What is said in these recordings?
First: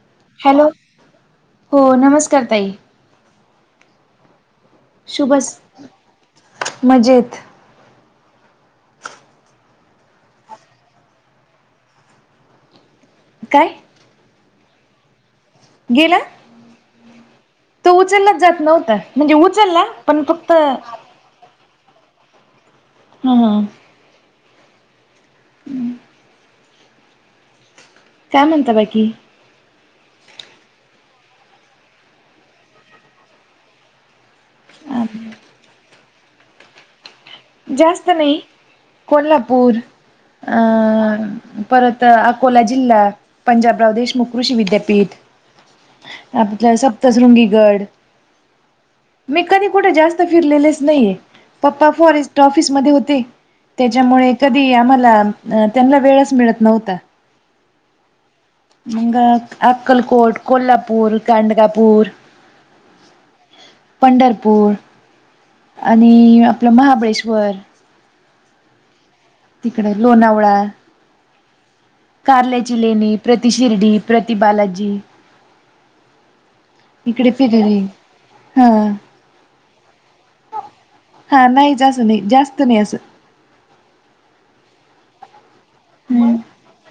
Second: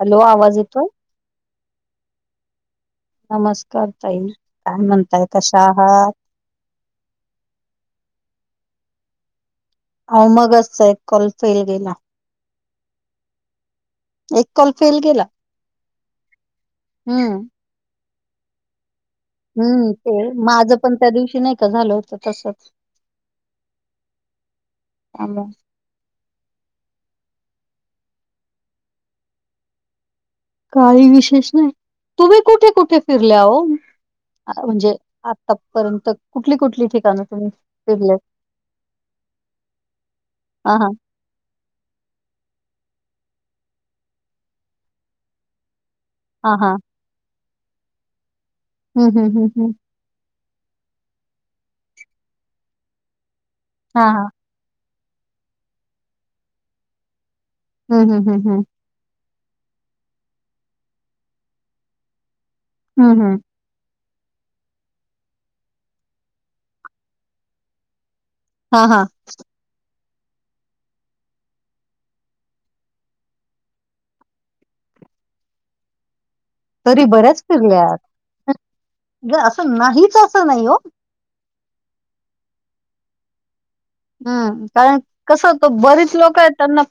Hello आवाज येतोय हो नमस्कार ताई नमस्कार ताई. काय म्हणताय शुभ कशा सकाळ. आहात मजेत आओ मगाचा एक कॉल फेल गेला. काय एक कॉल फेल गेला. गेला हम्म तो उचललाच जात नव्हता. म्हणजे उचलां पण फक्त. त्यां दिवशी नाय त झालं होत तसंच. हा! कांदा! काय म्हणता बाकी? काही विशेष नाही, तुम्ही कुठे कुठे फिरल्याहो. आ म्हणजे आतापर्यंत कुठली, कुठली ठिकाण. जास्त नही कोल्हापूर अ. हा हा परत अकोला जिल्हा, पंजाबराव देशमुख कृषी विद्यापीठ. हा हा आपलं सप्तशृंगीगड, हम्म हम्म मी हम्म कधी हम्म कुठे जा स्त फिरलेलेच नाही पप्पा फॉरेस्ट ऑफिस मधे होते हा हा त्याच्यामुळे कधी आम्हाला, त्यांना वेळच मिळत नव्हता. हूं हूं हूं हूं! मंग अक्कलकोट, कोल्हापूर, गांडगापूर हूं हूं! पंढरपूर आणि आपलं महाबळेश्वर. हा हा! तिकड लोणावळा. कार्ल्याची लेणी, प्रति शिर्डी, प्रति बालाजी. तरी इकडे बऱ्याच फिरली फिरल्या आहात, हा जे असं नाहीच असं नाही हो. हा नाही च असं नहीं, जास्त नही असं. हं कारण कस होत बरीच हम्म लोक हेत. त्यांना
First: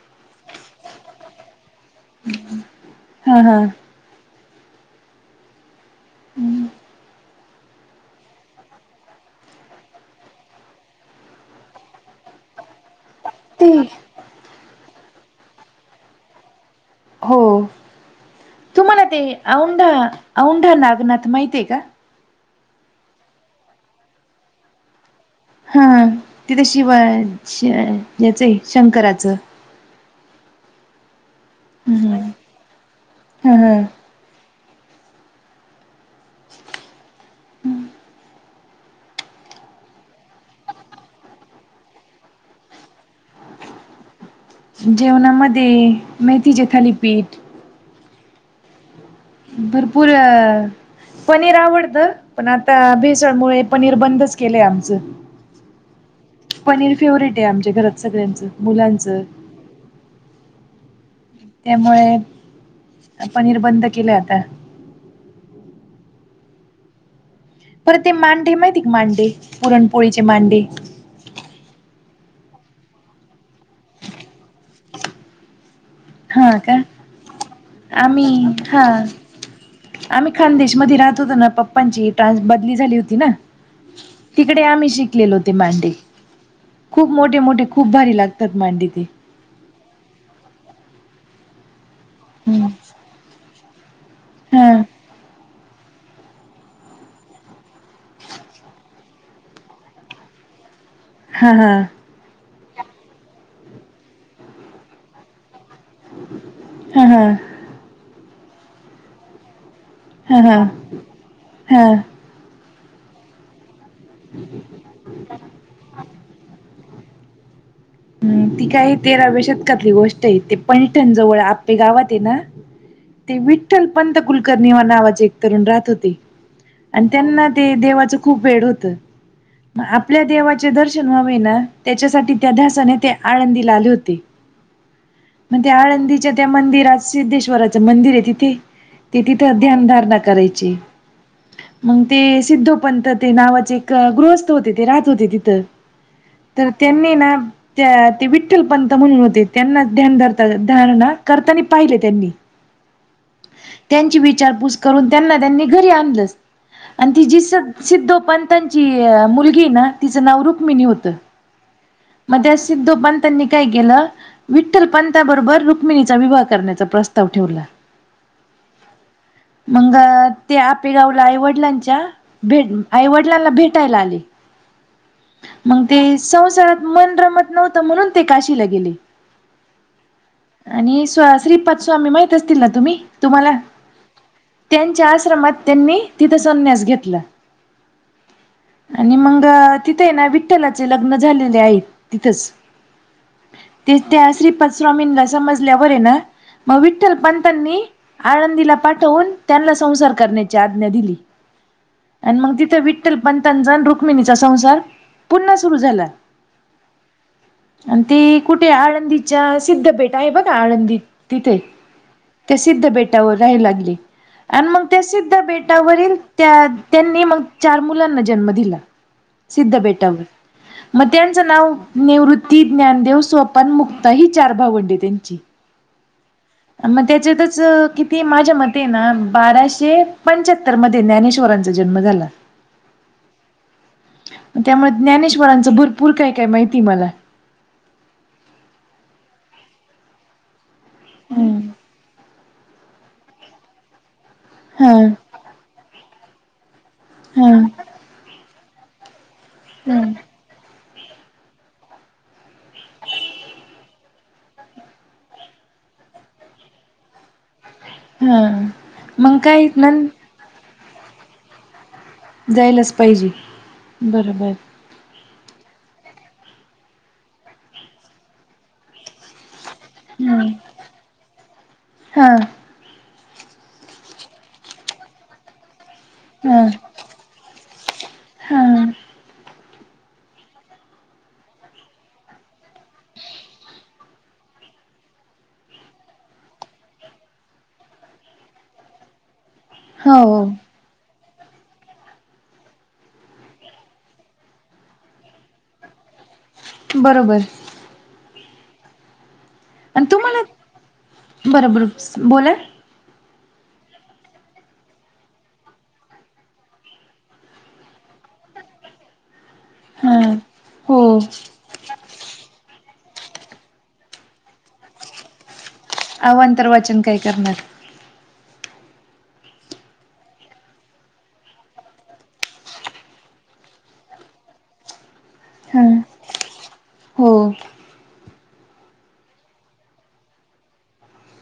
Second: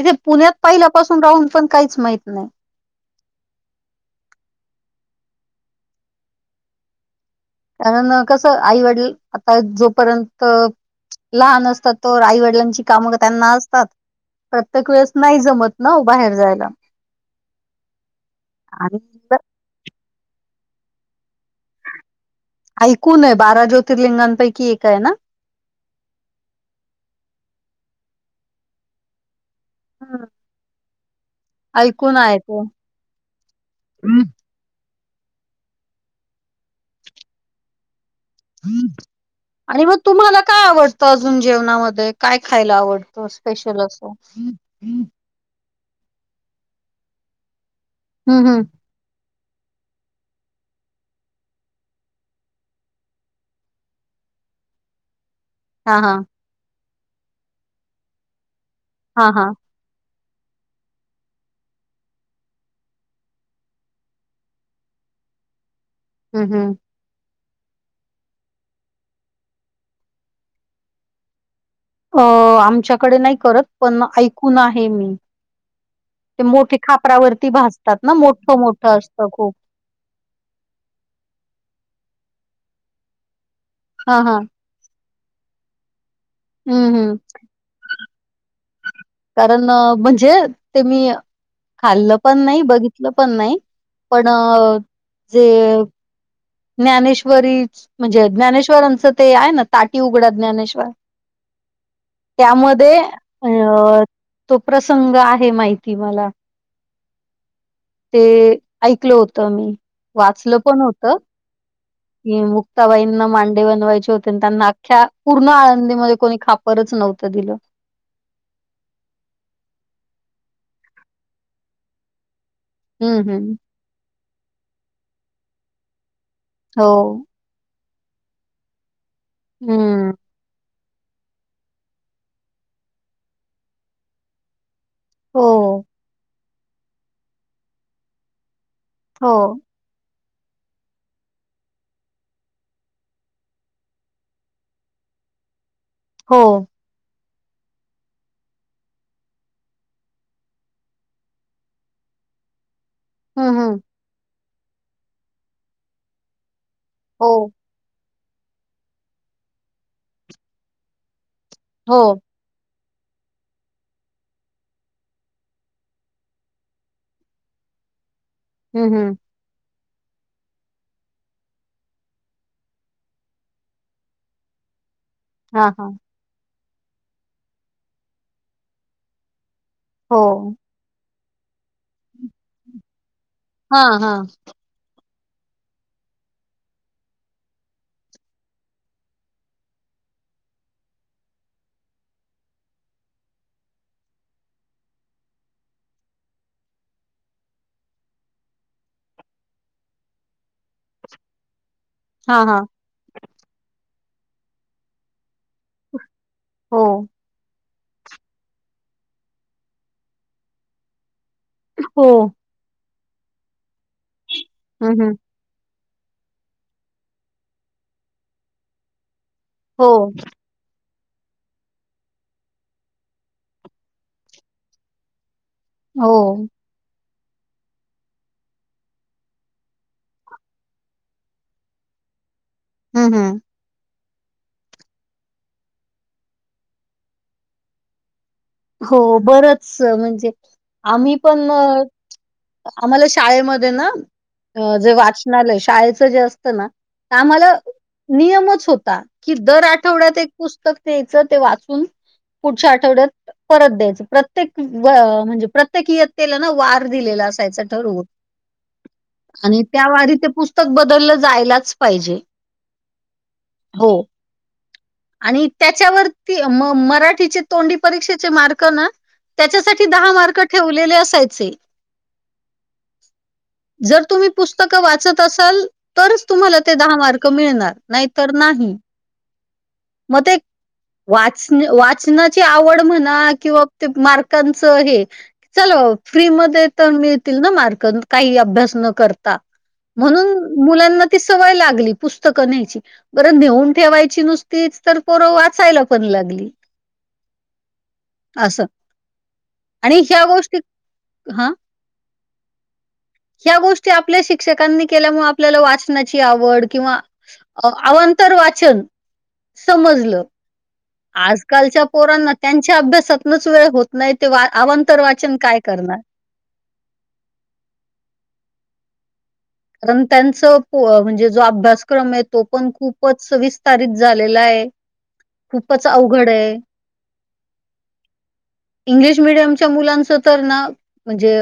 इथे पुण्यात पहिल्यापासून राहून पण काहीच माहित नाही हा हा! हूं! कारण कसं, आईवडील आता जोपर्यंत. लहान असतात तोवर आईवडिलांची कामं कां त्यांना ते असतात, प्रत्येक वेळेस नाही जमत ना बाहेर जायला. हो आणि तुम्हाला ते औंढा, औंढा नागनाथ माहितीय का? ऐकूूनये बारा ज्योतिर्लिंगांपैकी एक आहे ना? हा तिथं शिवा-शी याचं आहे शंकराचं. हा! हम्म ऐकून हम्म आहे तो. हा हा आणि म तुम्हाला काय आवडतं अजून जेवणामध्ये काय खायला आवड तो स्पेशल असतो. जेवणामध्ये मेथीचे थालीपीठ. हूं हूं! भरपूरअ. पनीर आवडत, पण आता भेसळमुळे पनीर बंदच केलंय आमचं. हा हा! पनीर फेवरेट आहे आमच्या घरात, सगळ्यांचं मुलांच. हा हा! त्यामुळे पनीर बंद केलं आता. हूं... हूं.. पर ते मांडे माहिती का, मांडे, पुरणपोळीचे मांडे? अ आमच्याकडे नाही करत पण ऐकून आहे मी. ते हा मोठे का खापरावरती भाजतात ना, आम्ही हा मोठं-मोठं असतं खूप. आम्ही खानदेश मध्ये राहत होतो ना, पप्पांची ट्रान बदली झाली होती ना. हां, हां. तिकडे आम्ही शिकलेलो ते मांडे हं, खूप हं. मोठे- मोठे. खूप भारी लागतात मांडे ते. कारण म्हणजे ते मी खाल्लं पण नाही, हम्म बघितलं पण नाही. पण हा जे ज्ञानेश्वरी म्हणजे ज्ञानेश्वरांचं ते आहे ना ताटी उघडा ज्ञानेश्वरा. हा हा त्यामध्ये अं..... तो प्रसंग आहे माहिती मला. ह हा ते ऐकलं होतं मी, हा हा वाचलं पण होतं. हा की मुक्ताबाईंना मांडे बनवायचे होते आणि त्यांना अख्ख्या पूर्ण आळंदीमध्ये कोणी खापरच नव्हतं दिलं. हुं.. ती काय तेराव्या शतकातली गोष्ट आहे ते पैठण जवळ आप्पे गावात आहे ना, हम्म ते हम्म विठ्ठल पंत कुलकर्णी नावाचे एक तरुण राहत होते हो आणि त्यांना ते देवाच खूप वेड होतं हम्म आपल्या देवा चे दर्शन व्हावे ना त्याच्यासाठी त्या ध्यासाने ते आळंदीला आले होते. मण त्या हो आळंदीच्या त्या मंदिरात सिद्धेश्वराचं मंदिर आहे तिथे, ते हो तिथं ध्यानधारणा करायचे. [inaudible] मग ते सिद्ध पंत ते नावाचे एक गृहस्थ होते ते राहत होते तिथं. हो. तर तेनी ना त्या ते विठ्ठल पंत म्हणून होते त्यांना ध्यान धर धारणा करताना पाहिले त्यांनी. हं.. हं.. त्यांची विचारपूस करून त्यांना त्यांनी घरी आणलंच आणि ती हो जी सग सिद्धो पंतांची मुलगीये ना तिचं नाव रुक्मिणी होतं. हो. मग त्या सिद्धोपंतानी काय केेलं, विठ्ठल पंथाबरोबर रुक्मिणीचा विवाह करण्याचा प्रस्ताव ठेवला. हूं.. हूं.. मंग ते आपेगावला आई-वडिलांच्या, भेट आई-वडिलांना भेटायला आली. [inaudible] मग ते संसारात मन रमत नव्हतं, म्हणून ते काशीला गेले. हो आणि स् श्रीपाद स्वामी माहित असतील ना तुम्ही तुम्हांला? हा हा. त्यांच्या आश्रमात त्यांनी तिथं संन्यास घेतला. आणि मंग तिथे ना विठ्ठलाचे लग्न झाले. त्या तिथंच ते त्या श्रीपदस्वामींना समजल्यावर आहे ना, मग विठ्ठल पंतानी, आळंदीला पाठवून त्यांनला संसार करण्याची आज्ञा दिली. आणि हा हा मग तिथं विठ्ठल पंतांचा रुक्मिणीचा संसार पुन्हा सुरू झाला. हो. आणि ती कुठे आळंदीच्या सिद्ध भेट आहे बघ आळंदी तिथे. हो. त्या सिद्ध बेटावर राहे लागली आणि मग हम्म त्या हम्म सिद्ध बेट. टावर त्या त्यांनी मग चार मुलांना जन्म दिला सिद्ध हो बेटावर. मग त्यांचं नाव निवृत्ती, ज्ञानदेव, स्वपन, मुक्ता ही चार भावंडी त्यांची. हो. मग त्याच्यातच किती माझ्या मते ना बाराशे पंच्याहत्र. तर मध्ये ज्ञानेश्वरांचा जन्म झाला. हम्म हम्म. त्यामुळे ज्ञानेश्वरांचं भरपूर काय काय माहिती मला. हो बरच म्हणजे आम्ही पण. आम्हाला शाळेमध्ये ना जे हा वाच. नाही शाळेचं जे असतं ना आम्हाला. हा नियमच होता की दर आठवड्यात एक पुस्तक न्यायचं ते वाचून. पुढच्या आठवड्यात. परत द्यायचं प्रत्येक म्हणजे प्रत्येक इयत्तेला ना वार दिलेला असायचं ठरव. हा मग आणि काय न त्यावारी ते पुस्तक बदललं जायलाच पाहिजे. जायलच पाहिजे हो. बरोबर. आणि त्याच्यावरती म मराठीचे तोंडी परीक्षेचे मार्क ना त्याच्यासाठी. दहा मार्क ठेवलेले असायचे. हा जर तुम्ही पुस्तकं वाचत असाल. तरच हा तुम्हाला ते दहा मार्क मिळणार नाहीतर हा नाही. मग ते वाच वाचनाची आवड म्हणे. किंवा मार्कांच हे. चल फ्री म तर मिळतील ना मार्क काही अभ्यास न करता. हो म्हणून हो मुलांना ती सवय लागली पुस्तकं न्यायची. बरं नेऊन ठेवायची नुसतीच तर पोरं वाचायला पण लागली. बरोबर. असं. आणि ह्या तुम्हाला गोष्टी हा बरोबर बोला. ह्या गोष्टी आपल्या शिक्षकांनी केल्यामुळे आपल्याला वाचनाची आवड किंवा. अ अवांतर वाचन हा समजलं. हो आजकालच्या पोरांना. त्यांच्या अभ्यासातूनच वेळ होत नाही ते अवंतर वाचन काय करणार. अवांंतर वाचन काय करणार. कारण त्यांच म्हणजे जो अभ्यासक्रम आहे तो पण खूपच विस्तारित झालेला आहे. हा खूपच अवघड आहे. हो. इंग्लिश मिीडियमच्या मुलांचं तर ना म्हणजे.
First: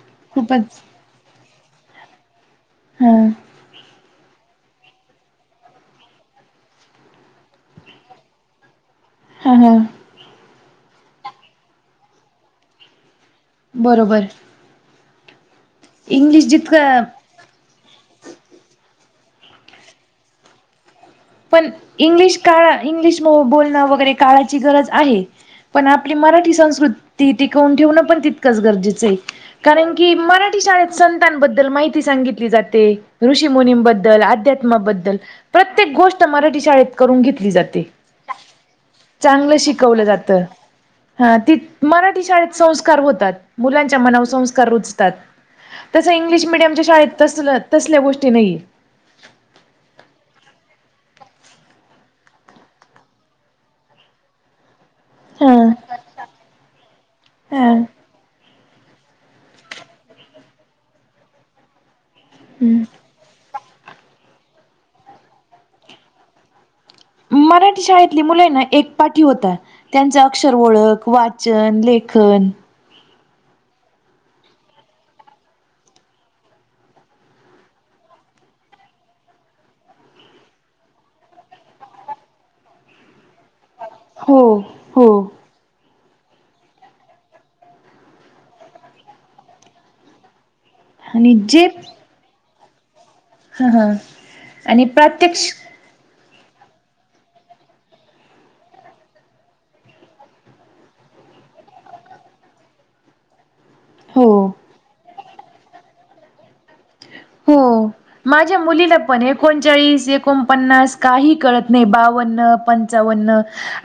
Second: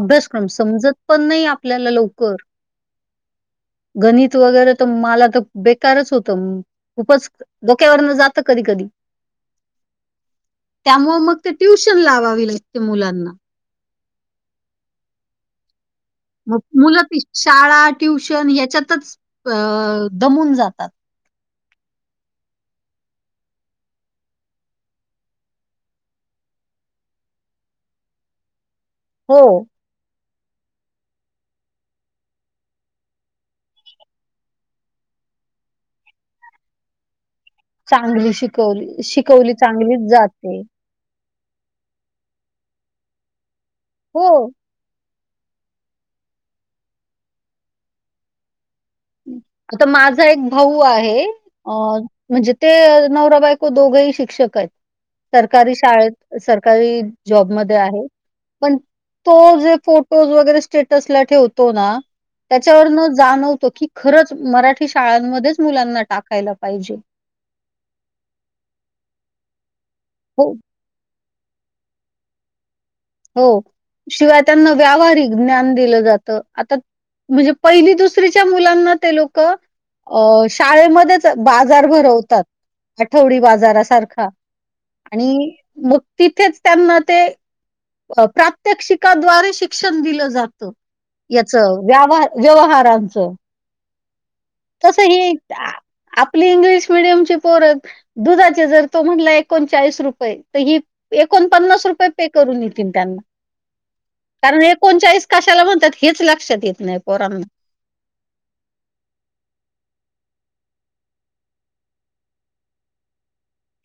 अभ्यासक्रम खूपच समजत पण नाही आपल्याला लवकर. हा गणित वगैरे तर मला तर बेकारच होत खूपच. धोक्यावरन जात कधी कधी. हा हा. त्यामुळं मग, ते ट्युशन लावावी लागते, मुलांना. बरोबर. इंग्लिश म मुलं जितकं ती शाळा, ट्युशन याच्यातच, अ दमून जातात. पण इंग्लिश काळ, इंग्लिश मं बोलणं वगैरे, काळाची गरज आहे. पण आपली मराठी संस्कृती, टिकवून ठेवणं, पण ती तकंच गरजेचं ये, हो, कारण की मराठी शाळेत संतांबद्दल माहिती सांगितली जाते, ऋषीमुनींबद्दल, अध्यात्माबद्दल प्रत्येक गोष्ट, मराठी शाळेत करून घेतली जात चांगली शिकवली, शिकवली चांगलीच, जाते. हां, तीत मराठी शाळेत संस्कार होतात, मुलांच्या मनावर हो. संस्कार रुजतात. तसं इंग्लिश मिडियमच्या शाळेत, तसल-तसल्या गोष्टी नहिये. आता, माझा एक भाऊ आहे. अ म्हणजे, ते नवरा बायको, दोघही शिक्षक य. हा सरकारी शाळेत, सरकारी हा जॉबमध्ये आहे. पण, तो जे फोटोज वगैरे, स्टेटस ला ठेवतो ना, हम्म. त्याच्यावरनच जाणवतो, की खरंच मराठी शाळांमध्येच, मुलांना टाकायला पाहिजे. मराठी शाळेतली मुलं ना, एक पाठी होतात, त्यांच हो, अक्षर ओळख, वा चन, लेखन हो, शिवाय त्यांना व्यावहारिक, ज्ञान दिलं जातं, आता म्हणजे पहिली दुसरीच्या मुलांना, ते लोकं अ शाळेमध्येच, बाजार भरवतात, आठवडी बाजारासार हो. हो. आणि मग तिथेच, त्यांना ते प्रात्यक्षिकाद्वारे, शिक्षण दिलं जातं, आणि याच व्यावहार व्यवहारांचं ह्हणं. तसं हे, आ-आपली इंग्लिश मिडियमची, पोरं दुधाचे, जर तो म्हनला एकोणचाळीस रुपये, त ही एकोण पन्नास रुपये, पे करून येतील, त्यांना. हो. कारण, एकोणचाळीस कशाला म्हणतात, हेच लक्षात येत नाही, पोरांना हो. माझ्या मुलीला पण, एकोणचाळीस, एकोणपन्नास, काही कळत नाही, बावन्न पं पंचावन्न,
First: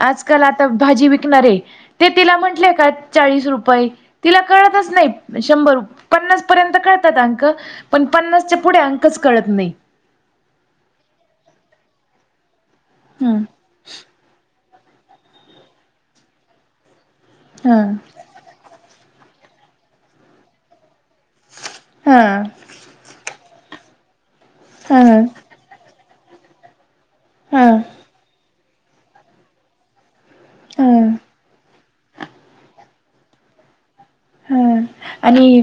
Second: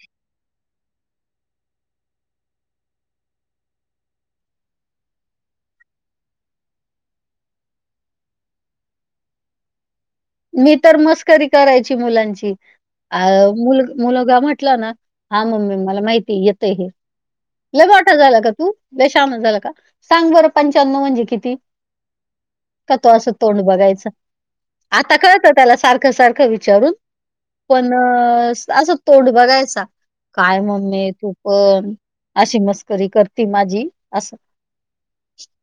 आजकाल आता, भाजी विकणार ये ते, तिला म्हंटले का, चाळीस रुपये तिला कळतच नही, शंभर रू पन्नास पर्यंत कळतात अंक, पण पन्नासच्या पुढे अं कच कळत नही. मी तर मस्करी करायची मुलांची, अ हम्म. मुल-मुलगा म्ह म्हटलं ना, हां मम्मी मला माहिती, येतय हे, हा लय मोठा झाला का तू? लय शहाना झालं का? सांग बरं, पंच्यानव, म्हणजे किती? हा का तो, असं तोंड बघायचं. आता हा. कळतं, त्याला सारखं- सारखं विचारून, हा पण अं अं असं, तोंड बघायचा, काय हा मम्मे तू पण? अशी मस्करी करती माझी, असं. हं आणि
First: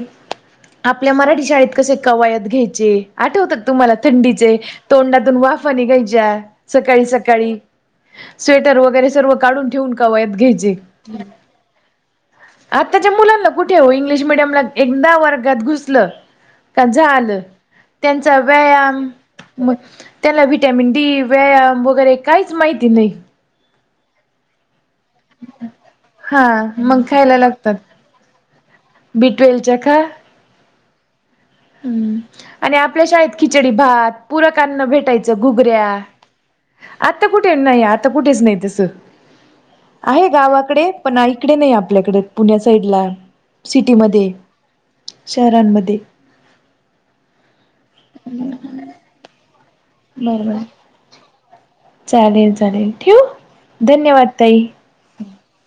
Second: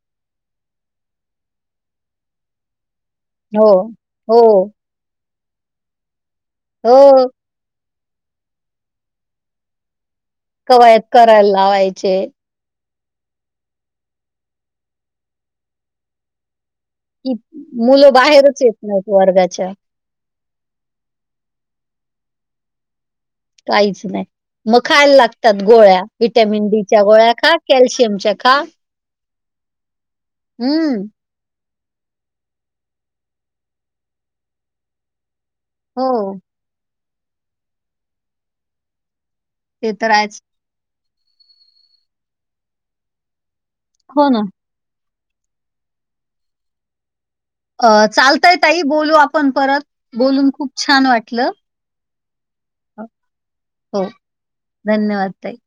आपल्या मराठी शाळेत, कसे कवायत घ्यायचे. आठवतात हो, तुम्हाला हो, थंडीचे, तोंडातून वाफा निघायच्या, हो. सकाळी-सकाळी स्वेटर वगैरे, सर्व काढून ठेवून, कवायत घ्यायचे. कवायत करायला लावायचे, आताच्या मुलांना कुठे हो इंग्लिश मिडियमला, एकदा वर्गात घुसलं का की झालं, मुलं त्यांचा बाहेरच येत व्यायाम नाहीत म वर्गाच्या, त्यांना विटामिन डी, व्यायाम वगैरे, काहीच माहिती नाही. काहीच नाही. मग खायला लागत तात गोळ्या हा विटॅमिन डी मग च्या गोळ्या खा, कॅल्शियमच्या खा बिटवेलच्या खा. हम्म. हम्म, आणि आपल्या शाळेत खिचडी भात पूरक अन्न भेटायचं घुगऱ्या. हो, आता कुठेच नाही. आता कुठेच नाही दिसत. ते तर आहे आहेच. गावात डे पण इकडे नाही आपल्याकडे पुण्या साईडला, हो सिटीमध्ये ना. शहरांमध्ये. अ चालताय ताई. बोलू आपण परत, बोलून बरोबर खूप छान वाटलं. चालेल, चालेल, ठेऊ? हो धन्यवाद ताई. धन्यवाद ताई.